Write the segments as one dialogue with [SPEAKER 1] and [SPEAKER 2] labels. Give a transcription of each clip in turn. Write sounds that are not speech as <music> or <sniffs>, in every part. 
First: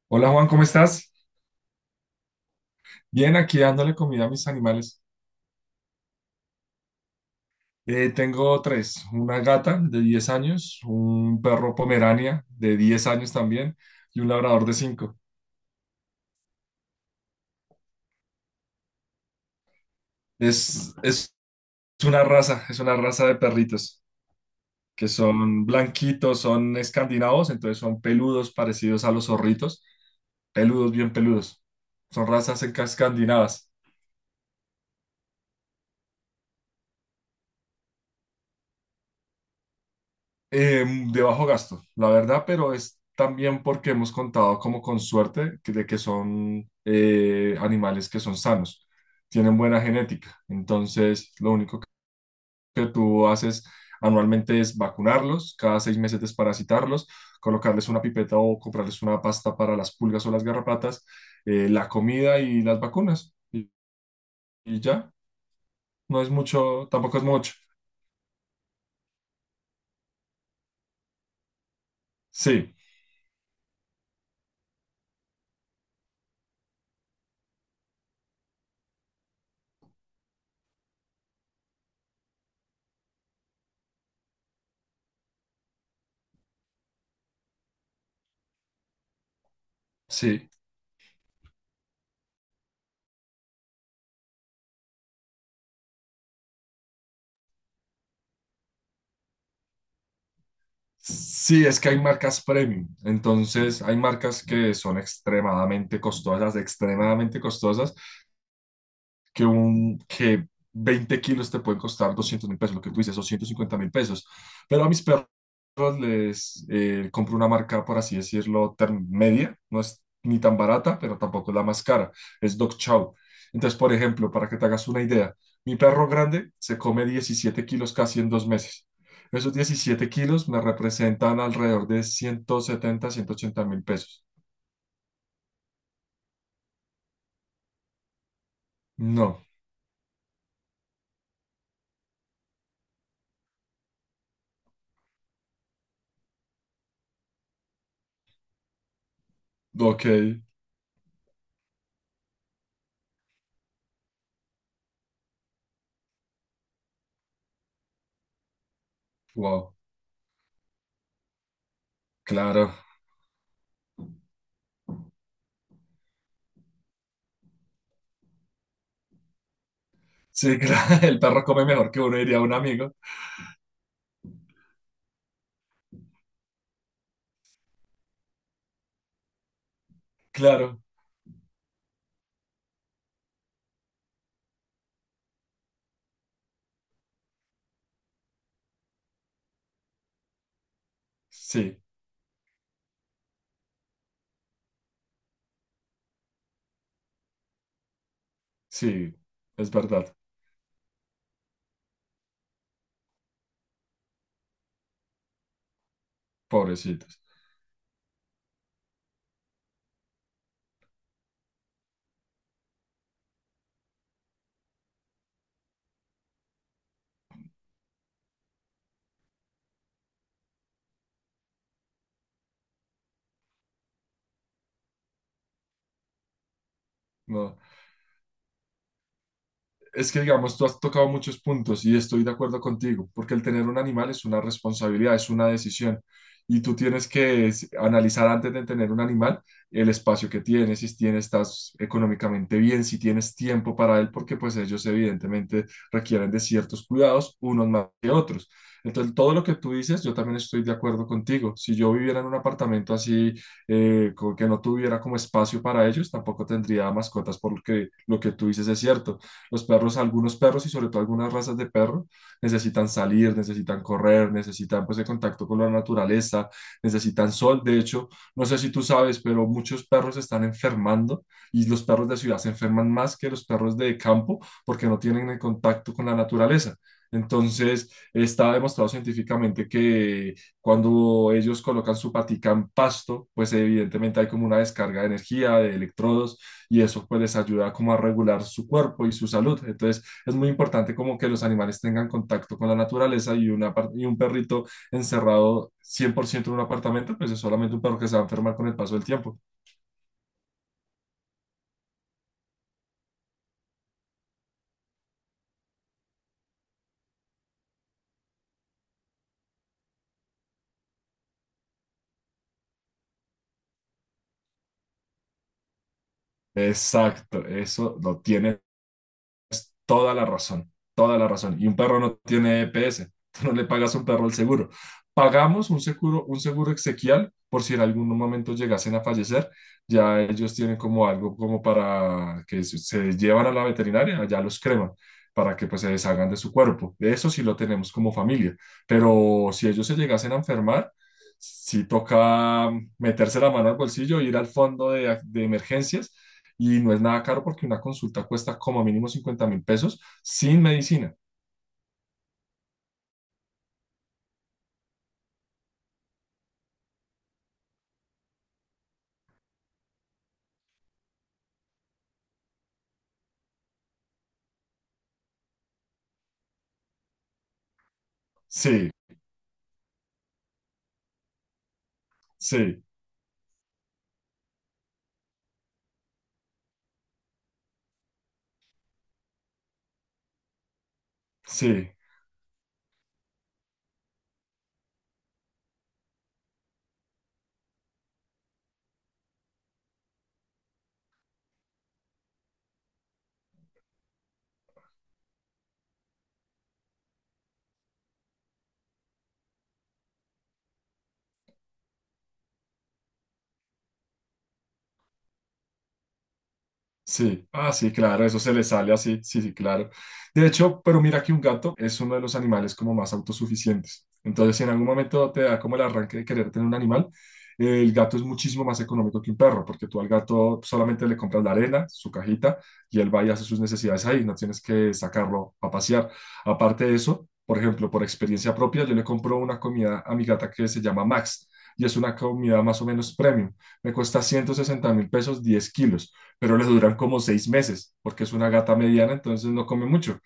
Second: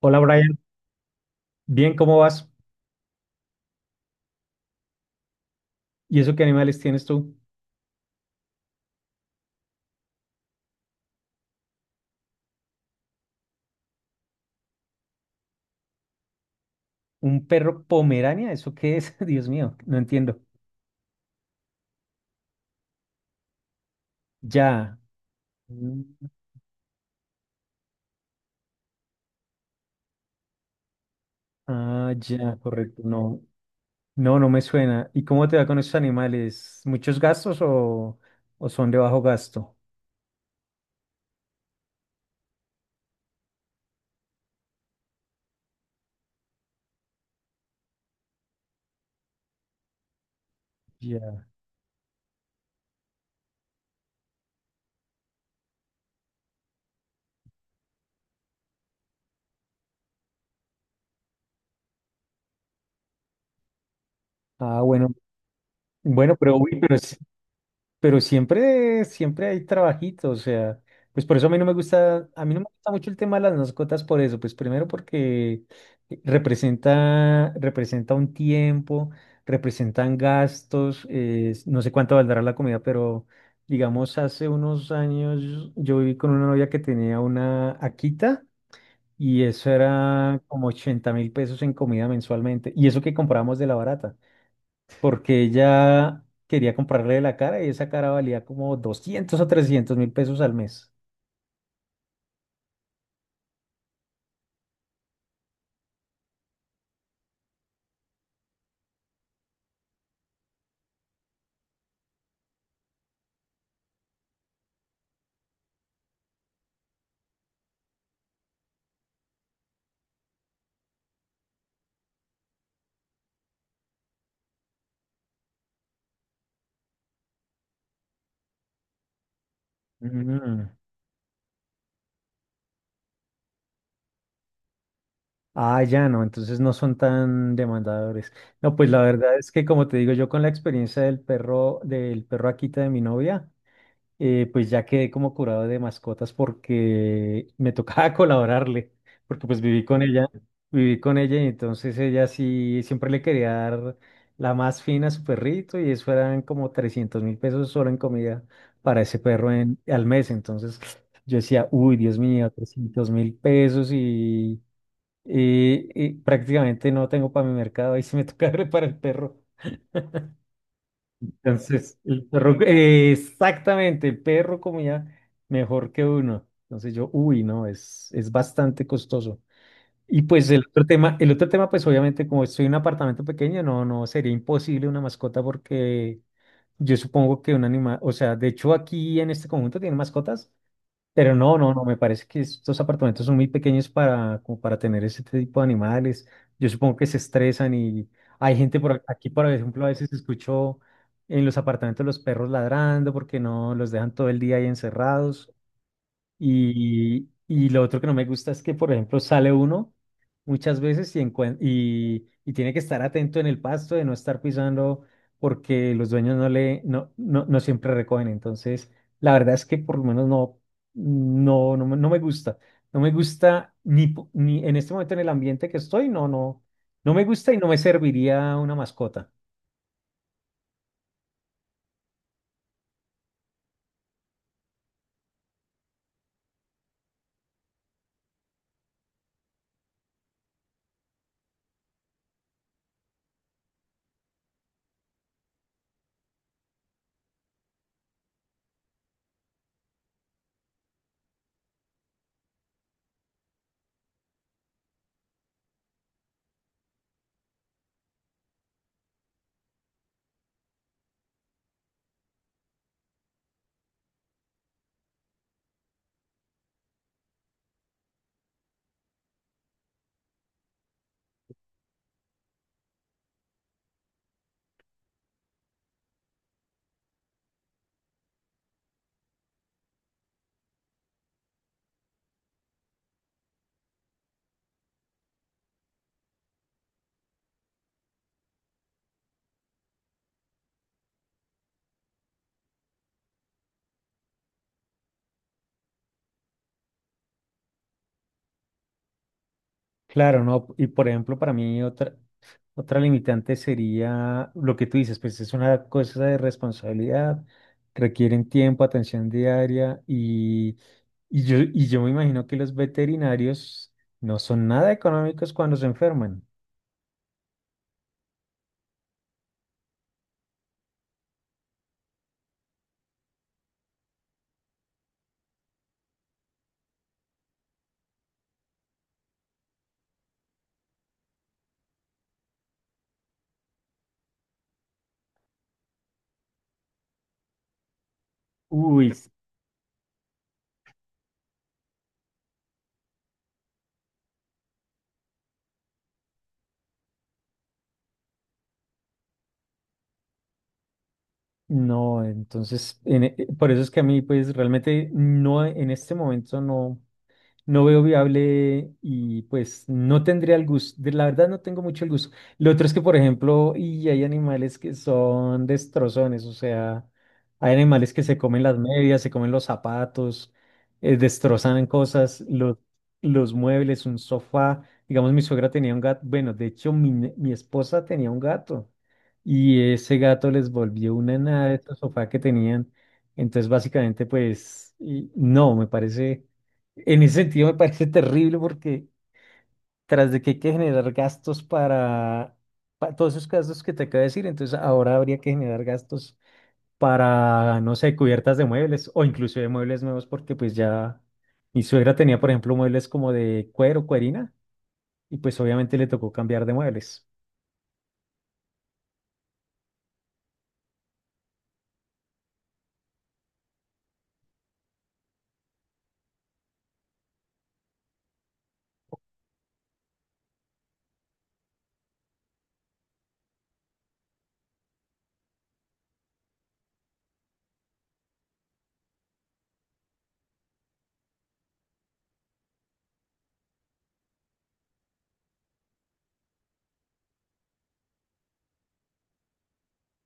[SPEAKER 1] Hola
[SPEAKER 2] Hola Juan,
[SPEAKER 1] Brian,
[SPEAKER 2] ¿cómo estás?
[SPEAKER 1] bien, ¿cómo vas?
[SPEAKER 2] Bien, aquí dándole comida a mis animales.
[SPEAKER 1] ¿Y eso qué animales tienes tú?
[SPEAKER 2] Tengo tres, una gata de 10 años, un perro pomerania de 10 años también y un labrador de cinco.
[SPEAKER 1] ¿Un perro pomerania? ¿Eso qué es? <laughs> Dios mío, no entiendo.
[SPEAKER 2] Es una raza, es una raza de perritos
[SPEAKER 1] Ya.
[SPEAKER 2] que son
[SPEAKER 1] Mm.
[SPEAKER 2] blanquitos, son escandinavos, entonces son peludos parecidos a los zorritos, peludos, bien peludos.
[SPEAKER 1] Ah,
[SPEAKER 2] Son
[SPEAKER 1] ya,
[SPEAKER 2] razas
[SPEAKER 1] correcto. No,
[SPEAKER 2] escandinavas.
[SPEAKER 1] no, no me suena. ¿Y cómo te va con esos animales? ¿Muchos gastos o son de bajo gasto?
[SPEAKER 2] eh, de bajo gasto, la verdad, pero es también porque hemos contado como con suerte de que son animales que son sanos, tienen buena genética. Entonces,
[SPEAKER 1] Ya.
[SPEAKER 2] lo único que tú haces anualmente es vacunarlos, cada 6 meses desparasitarlos, colocarles una pipeta o comprarles una pasta para las pulgas o las garrapatas, la comida y las vacunas. Y
[SPEAKER 1] Ah, bueno,
[SPEAKER 2] ya, no es
[SPEAKER 1] bueno, pero uy,
[SPEAKER 2] mucho,
[SPEAKER 1] pero
[SPEAKER 2] tampoco
[SPEAKER 1] es-
[SPEAKER 2] es mucho.
[SPEAKER 1] Pero siempre, siempre hay trabajito, o sea, pues por eso a mí no me gusta, a mí no me
[SPEAKER 2] Sí,
[SPEAKER 1] gusta mucho el tema de las mascotas por eso, pues primero porque representa un tiempo, representan gastos, no sé cuánto valdrá la comida, pero digamos hace unos años yo viví con una novia que tenía una Akita y eso era
[SPEAKER 2] sí.
[SPEAKER 1] como 80.000 pesos en comida mensualmente, y eso que comprábamos de la barata porque ella quería comprarle la cara y esa cara valía como 200 o 300.000 pesos al mes.
[SPEAKER 2] Sí, es que hay marcas premium, entonces hay marcas que son extremadamente costosas, que 20 kilos te pueden costar 200.000 pesos, lo que tú dices, 250.000 pesos. Pero a mis perros les compro una marca, por así decirlo, media, no es ni tan barata, pero tampoco es la más cara, es Dog Chow. Entonces, por ejemplo, para que te hagas una idea, mi perro grande se come 17 kilos casi en 2 meses. Esos 17 kilos me
[SPEAKER 1] Mm.
[SPEAKER 2] representan alrededor de 170 180.000 pesos.
[SPEAKER 1] Ah, ya no, entonces no son tan demandadores. No, pues la verdad
[SPEAKER 2] No,
[SPEAKER 1] es que como te digo, yo con la experiencia del perro Akita de mi novia, pues ya quedé como curado de mascotas porque me tocaba <laughs> colaborarle, porque pues viví con
[SPEAKER 2] ok,
[SPEAKER 1] ella, viví con ella y entonces ella sí siempre le quería dar la más fina a su perrito y eso eran como 300.000 pesos solo en comida para ese perro
[SPEAKER 2] wow,
[SPEAKER 1] al mes. Entonces <sniffs> yo decía, uy, Dios mío,
[SPEAKER 2] claro.
[SPEAKER 1] 300.000 pesos y prácticamente no tengo para mi mercado, ahí sí me toca <laughs> darle para el perro.
[SPEAKER 2] Sí, claro, <laughs> el perro come mejor
[SPEAKER 1] Entonces,
[SPEAKER 2] que uno,
[SPEAKER 1] el
[SPEAKER 2] diría un
[SPEAKER 1] perro,
[SPEAKER 2] amigo.
[SPEAKER 1] exactamente, el perro comía mejor que uno. Entonces yo, uy, no, es bastante costoso. Y pues el
[SPEAKER 2] Claro,
[SPEAKER 1] otro tema, el otro tema, pues obviamente como estoy en un apartamento pequeño, no, no sería imposible una mascota porque yo supongo que un animal, o sea, de hecho aquí en este conjunto tienen mascotas, pero no, no,
[SPEAKER 2] sí,
[SPEAKER 1] no, me parece que estos apartamentos son muy pequeños como para tener ese tipo de animales. Yo supongo que se estresan y hay gente por ac-
[SPEAKER 2] sí,
[SPEAKER 1] aquí, por
[SPEAKER 2] es
[SPEAKER 1] ejemplo, a veces
[SPEAKER 2] verdad.
[SPEAKER 1] escucho en los apartamentos los perros ladrando porque no los dejan todo el día ahí encerrados.
[SPEAKER 2] Pobrecitos.
[SPEAKER 1] Y lo otro que no me gusta es que, por ejemplo, sale uno muchas veces y tiene que estar atento en el pasto de no estar pisando porque los dueños no le no, no, no siempre recogen. Entonces, la verdad es que por lo menos no me gusta. No me gusta ni en este momento en el ambiente que estoy, no me gusta y
[SPEAKER 2] No.
[SPEAKER 1] no me serviría una mascota.
[SPEAKER 2] Es que, digamos, tú has tocado muchos puntos y estoy de acuerdo contigo, porque el tener un animal es una responsabilidad, es una decisión. Y tú tienes que analizar antes de tener un animal el espacio que tienes, si tienes, estás económicamente bien, si tienes tiempo para él, porque pues ellos evidentemente requieren de ciertos cuidados, unos más que otros. Entonces, todo lo que tú dices, yo también estoy de acuerdo contigo. Si yo viviera en un apartamento así, que no tuviera como espacio para ellos, tampoco tendría mascotas, porque lo que tú dices es cierto, los perros, algunos perros y sobre todo algunas razas de perro necesitan salir, necesitan correr, necesitan pues el contacto con la naturaleza, necesitan sol. De hecho, no sé si tú sabes, pero muchos perros se están enfermando y los perros de ciudad se enferman más que los perros de campo porque no tienen el contacto con la naturaleza. Entonces, está demostrado científicamente que cuando ellos colocan su patica en pasto, pues evidentemente hay como una descarga de energía, de electrodos, y eso pues les ayuda como a regular su cuerpo y su salud. Entonces es muy importante como que los animales tengan contacto con la naturaleza y, y un perrito encerrado 100% en un apartamento, pues es solamente un perro que se va a enfermar con el paso del tiempo.
[SPEAKER 1] Claro, ¿no? Y por ejemplo, para mí otra limitante sería lo que tú dices, pues es una cosa de responsabilidad, requieren tiempo, atención diaria y yo me imagino que los veterinarios no son nada económicos cuando se enferman.
[SPEAKER 2] Exacto, eso lo tiene. Toda la razón, toda la razón. Y un perro no tiene EPS, <laughs> tú no le pagas a un perro el seguro. Pagamos un seguro exequial por si en algún momento llegasen a fallecer, ya ellos tienen como algo como para que se llevan a la veterinaria, allá los creman para que pues se deshagan de su cuerpo. Eso sí lo tenemos como familia,
[SPEAKER 1] Uy,
[SPEAKER 2] pero si ellos se llegasen a enfermar, sí toca meterse la mano al bolsillo, ir al fondo de emergencias, y no es nada caro porque una consulta cuesta como mínimo 50.000 pesos sin medicina.
[SPEAKER 1] no, entonces, por eso es que a mí, pues realmente no, en este momento no. No veo viable y pues no tendría el gusto, la verdad no tengo mucho el gusto. Lo otro es que, por ejemplo, y hay animales que son destrozones, o sea, hay animales que se comen las
[SPEAKER 2] Sí,
[SPEAKER 1] medias, se comen los zapatos, destrozan cosas, los,
[SPEAKER 2] sí,
[SPEAKER 1] los muebles, un sofá. Digamos, mi suegra tenía un gato, bueno, de hecho, mi esposa tenía un gato y ese gato les volvió una nada de
[SPEAKER 2] sí.
[SPEAKER 1] estos sofá que tenían. Entonces, básicamente, pues, no, me parece. En ese sentido me parece terrible porque tras de que hay que generar gastos para, todos esos gastos que te acabo de decir, entonces ahora habría que generar gastos para, no sé, cubiertas de muebles o incluso de muebles nuevos porque pues ya mi suegra tenía, por ejemplo, muebles como de cuero, cuerina y pues obviamente le tocó cambiar de muebles.
[SPEAKER 2] Sí, ah, sí, claro, eso se le sale así, sí, sí, claro. De hecho, pero mira que un gato es uno de los animales como más autosuficientes. Entonces, si en algún momento te da como el arranque de querer tener un animal, el gato es muchísimo más económico que un perro, porque tú al gato solamente le compras la arena, su cajita, y él va y hace sus necesidades ahí, no tienes que sacarlo a pasear. Aparte de eso, por ejemplo, por experiencia propia, yo le compro una comida a mi gata que se llama Max, y es una comida más o menos premium. Me cuesta 160 mil pesos, 10 kilos, pero les duran como 6 meses, porque es una gata mediana, entonces no come mucho.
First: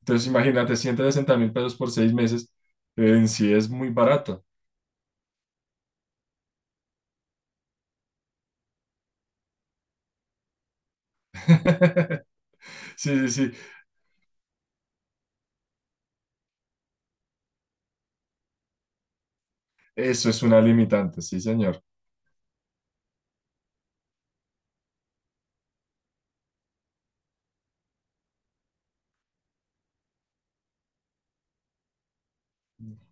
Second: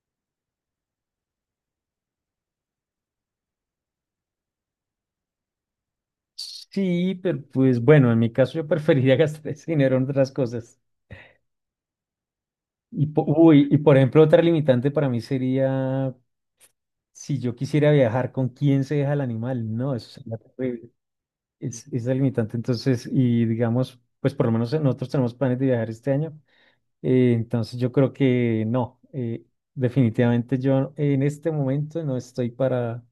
[SPEAKER 2] Entonces imagínate, 160.000 pesos por 6 meses, en sí es muy barato.
[SPEAKER 1] Sí, pero pues bueno, en mi caso yo preferiría <laughs> gastar ese dinero en otras cosas.
[SPEAKER 2] <laughs>
[SPEAKER 1] Y,
[SPEAKER 2] Sí, sí, sí,
[SPEAKER 1] uy, y por ejemplo, otra limitante para mí sería si yo quisiera viajar, ¿con quién se deja el animal? No, eso
[SPEAKER 2] eso
[SPEAKER 1] sería
[SPEAKER 2] es una
[SPEAKER 1] terrible.
[SPEAKER 2] limitante, sí, señor,
[SPEAKER 1] Es la limitante. Entonces, y digamos, pues por lo menos nosotros tenemos planes de viajar este año. Entonces, yo creo que no. Definitivamente yo en este momento no estoy para,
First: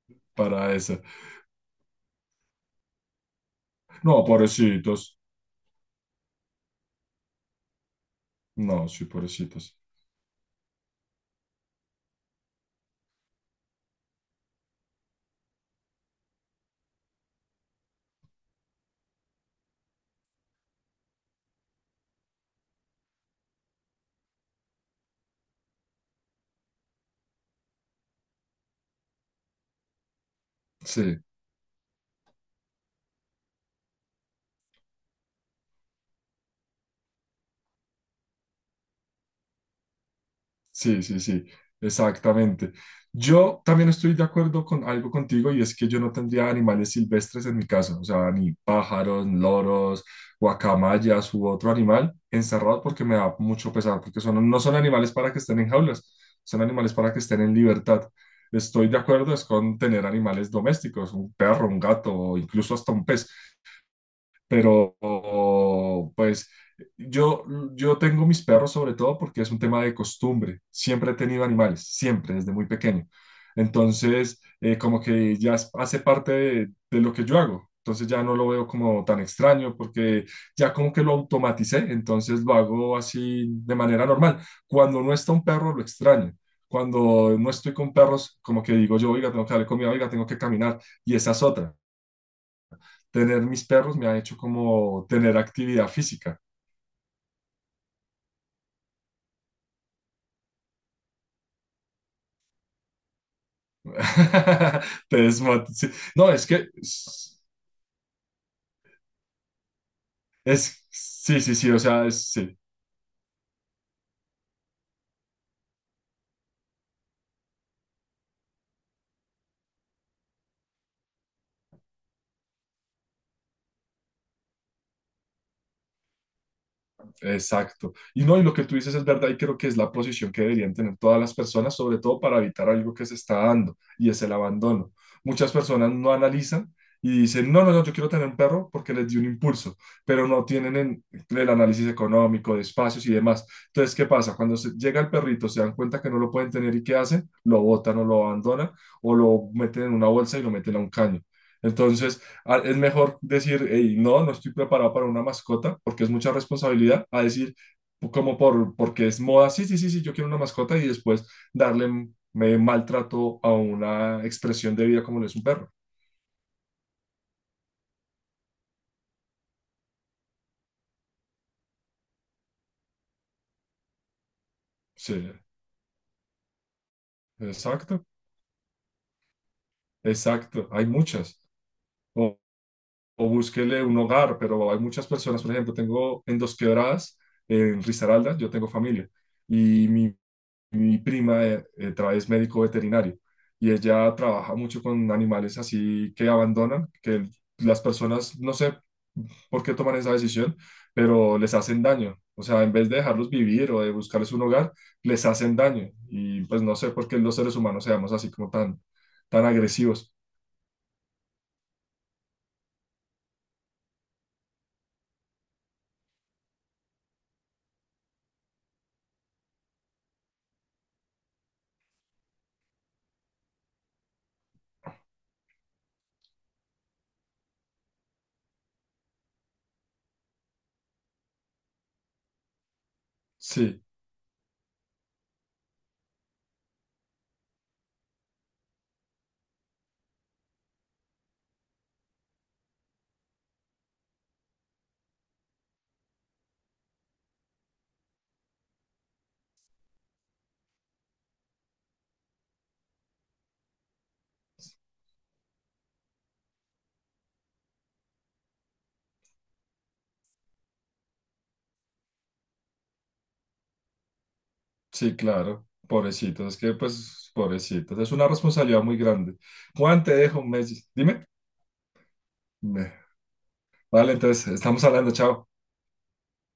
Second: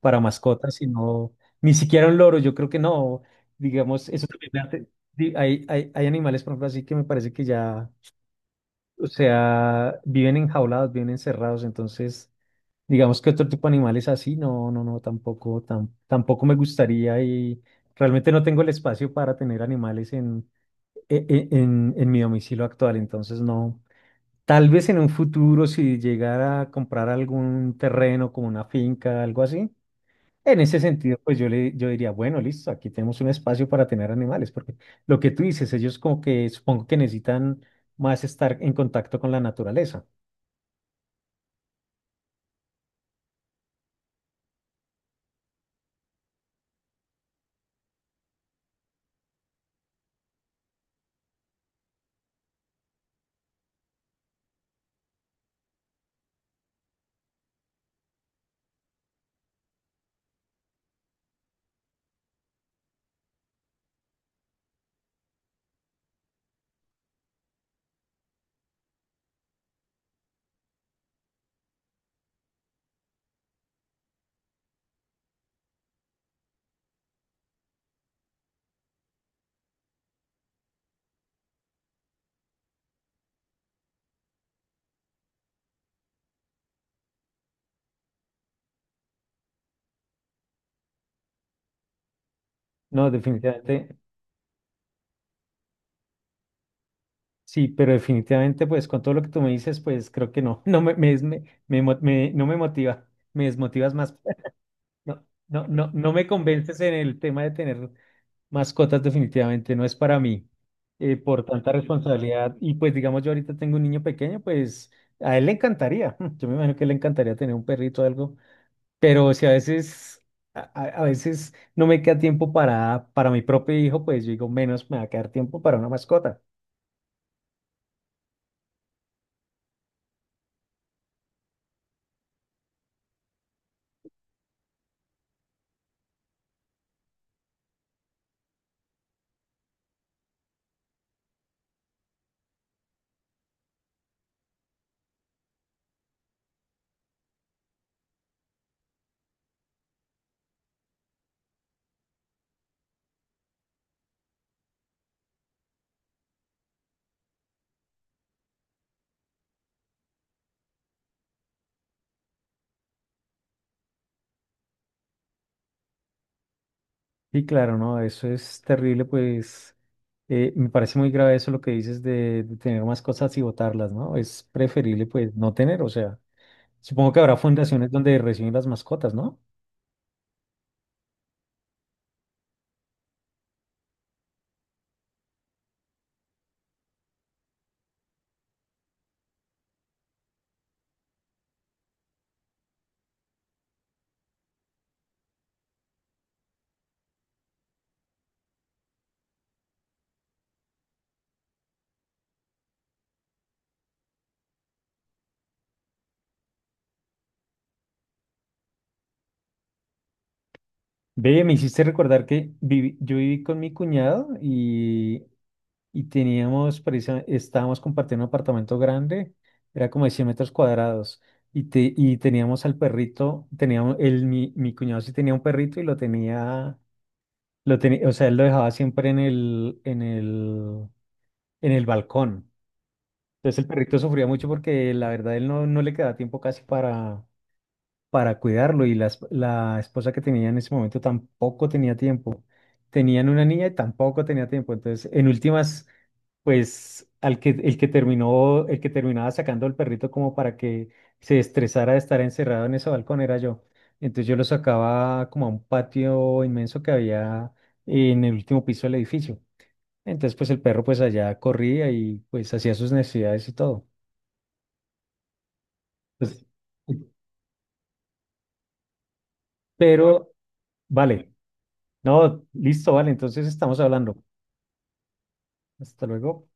[SPEAKER 1] para
[SPEAKER 2] para
[SPEAKER 1] mascotas,
[SPEAKER 2] eso.
[SPEAKER 1] sino ni siquiera un loro. Yo creo que no. Digamos,
[SPEAKER 2] No,
[SPEAKER 1] eso también me hace-
[SPEAKER 2] pobrecitos,
[SPEAKER 1] di- hay animales, por ejemplo, así que me parece que ya.
[SPEAKER 2] no, sí,
[SPEAKER 1] O
[SPEAKER 2] pobrecitos,
[SPEAKER 1] sea, viven enjaulados, viven encerrados, entonces digamos que otro tipo de animales así, tampoco me gustaría y realmente no tengo el espacio para tener animales en, e- e- en mi domicilio actual, entonces no. Tal vez en un futuro si llegara a comprar algún terreno como una finca, algo así, en ese sentido
[SPEAKER 2] sí.
[SPEAKER 1] pues yo diría, bueno, listo, aquí tenemos un espacio para tener animales, porque lo que tú dices, ellos como que supongo que necesitan más estar en contacto con la naturaleza.
[SPEAKER 2] Sí, sí, sí, exactamente. Yo también estoy de acuerdo con algo contigo y es que yo no tendría animales silvestres en mi casa, o sea, ni pájaros, loros, guacamayas u otro animal encerrado porque me da mucho pesar, porque son, no son animales para que estén en jaulas, son animales para que estén en libertad. Estoy de acuerdo es con tener animales domésticos, un perro, un gato o incluso hasta un pez, pero pues yo, yo tengo mis perros sobre todo porque es un tema de costumbre. Siempre he tenido animales, siempre, desde muy pequeño. Entonces, como que ya hace parte de lo que yo hago. Entonces ya no lo veo como tan extraño porque ya como que lo automaticé, entonces lo hago así de manera normal. Cuando no está un perro, lo extraño. Cuando no estoy con perros, como que digo yo, oiga, tengo que darle comida, oiga, tengo que caminar. Y esa es otra,
[SPEAKER 1] No,
[SPEAKER 2] tener mis
[SPEAKER 1] definitivamente,
[SPEAKER 2] perros me ha hecho como tener actividad física.
[SPEAKER 1] sí, pero definitivamente, pues con todo lo que tú me dices, pues creo que no, <laughs> no me, me, des- me mo- me- no me motiva, me desmotivas más. <laughs>
[SPEAKER 2] <laughs>
[SPEAKER 1] No, no,
[SPEAKER 2] Sí.
[SPEAKER 1] no, no me
[SPEAKER 2] No, es que
[SPEAKER 1] convences en el
[SPEAKER 2] es,
[SPEAKER 1] tema de tener mascotas, definitivamente, no es para mí,
[SPEAKER 2] sí,
[SPEAKER 1] por
[SPEAKER 2] sí,
[SPEAKER 1] tanta
[SPEAKER 2] sí, o sea,
[SPEAKER 1] responsabilidad.
[SPEAKER 2] sí.
[SPEAKER 1] Y pues digamos, yo ahorita tengo un niño pequeño, pues a él le encantaría, <laughs> yo me imagino que le encantaría tener un perrito o algo, pero si a veces, a veces no me queda tiempo para mi propio hijo, pues yo digo, menos me va a quedar tiempo para una mascota.
[SPEAKER 2] Exacto. Y no, y lo que tú dices es verdad y creo que es la posición que deberían tener todas las personas, sobre todo para evitar algo que se está dando y es el abandono. Muchas personas no analizan y dicen, no, no, no, yo quiero tener un perro porque les dio un impulso, pero no tienen el análisis económico, de espacios y demás. Entonces, ¿qué pasa? Cuando llega el perrito, se dan cuenta que no lo pueden tener y ¿qué hacen? Lo botan o lo abandonan o lo meten en una bolsa y lo meten a un caño. Entonces, es mejor decir, "Ey, no, no estoy preparado para una mascota porque es mucha responsabilidad", a decir, como porque es moda, sí, sí, sí, sí, yo quiero una mascota y después darle maltrato a una expresión de vida como lo es un perro.
[SPEAKER 1] Sí, claro, no, eso es terrible, pues me parece muy grave eso lo que dices de tener más cosas y botarlas, ¿no? Es preferible
[SPEAKER 2] Sí,
[SPEAKER 1] pues no tener, o sea, supongo que habrá fundaciones
[SPEAKER 2] exacto,
[SPEAKER 1] donde reciben las mascotas, ¿no?
[SPEAKER 2] exacto, hay muchas. O, o búsquele un hogar, pero hay muchas personas, por ejemplo, tengo en Dos Quebradas, en Risaralda, yo tengo familia. Y mi prima es médico veterinario y ella trabaja mucho con animales así que abandonan, que las personas, no sé por qué toman esa decisión, pero les hacen daño. O sea, en vez de dejarlos vivir o de buscarles un hogar, les hacen daño. Y pues no sé por qué los seres humanos seamos así como tan, tan agresivos.
[SPEAKER 1] Ve, me hiciste recordar que yo viví con mi cuñado y estábamos compartiendo un apartamento grande, era como de 100 metros cuadrados, y teníamos al perrito, mi cuñado sí tenía un perrito y lo tenía, o sea, él lo dejaba siempre en el balcón. Entonces el
[SPEAKER 2] Sí,
[SPEAKER 1] perrito sufría mucho porque la verdad él no le quedaba tiempo casi para cuidarlo y la esposa que tenía en ese momento tampoco tenía tiempo. Tenían una niña y tampoco tenía tiempo. Entonces, en últimas, pues al que, el que terminó, el que terminaba sacando al perrito como para que se estresara de estar encerrado en ese balcón era yo. Entonces yo lo sacaba como a un patio inmenso que había en el último piso del edificio. Entonces, pues el perro pues allá corría y pues hacía sus necesidades y todo.
[SPEAKER 2] sí, claro.
[SPEAKER 1] Pues,
[SPEAKER 2] Pobrecitos, es que pues, pobrecitos, es una responsabilidad muy grande. Juan, te
[SPEAKER 1] pero
[SPEAKER 2] dejo un mes. Dime.
[SPEAKER 1] vale. No,
[SPEAKER 2] Ve,
[SPEAKER 1] listo, vale, entonces estamos
[SPEAKER 2] vale,
[SPEAKER 1] hablando.
[SPEAKER 2] entonces, estamos hablando, chao.
[SPEAKER 1] Hasta luego.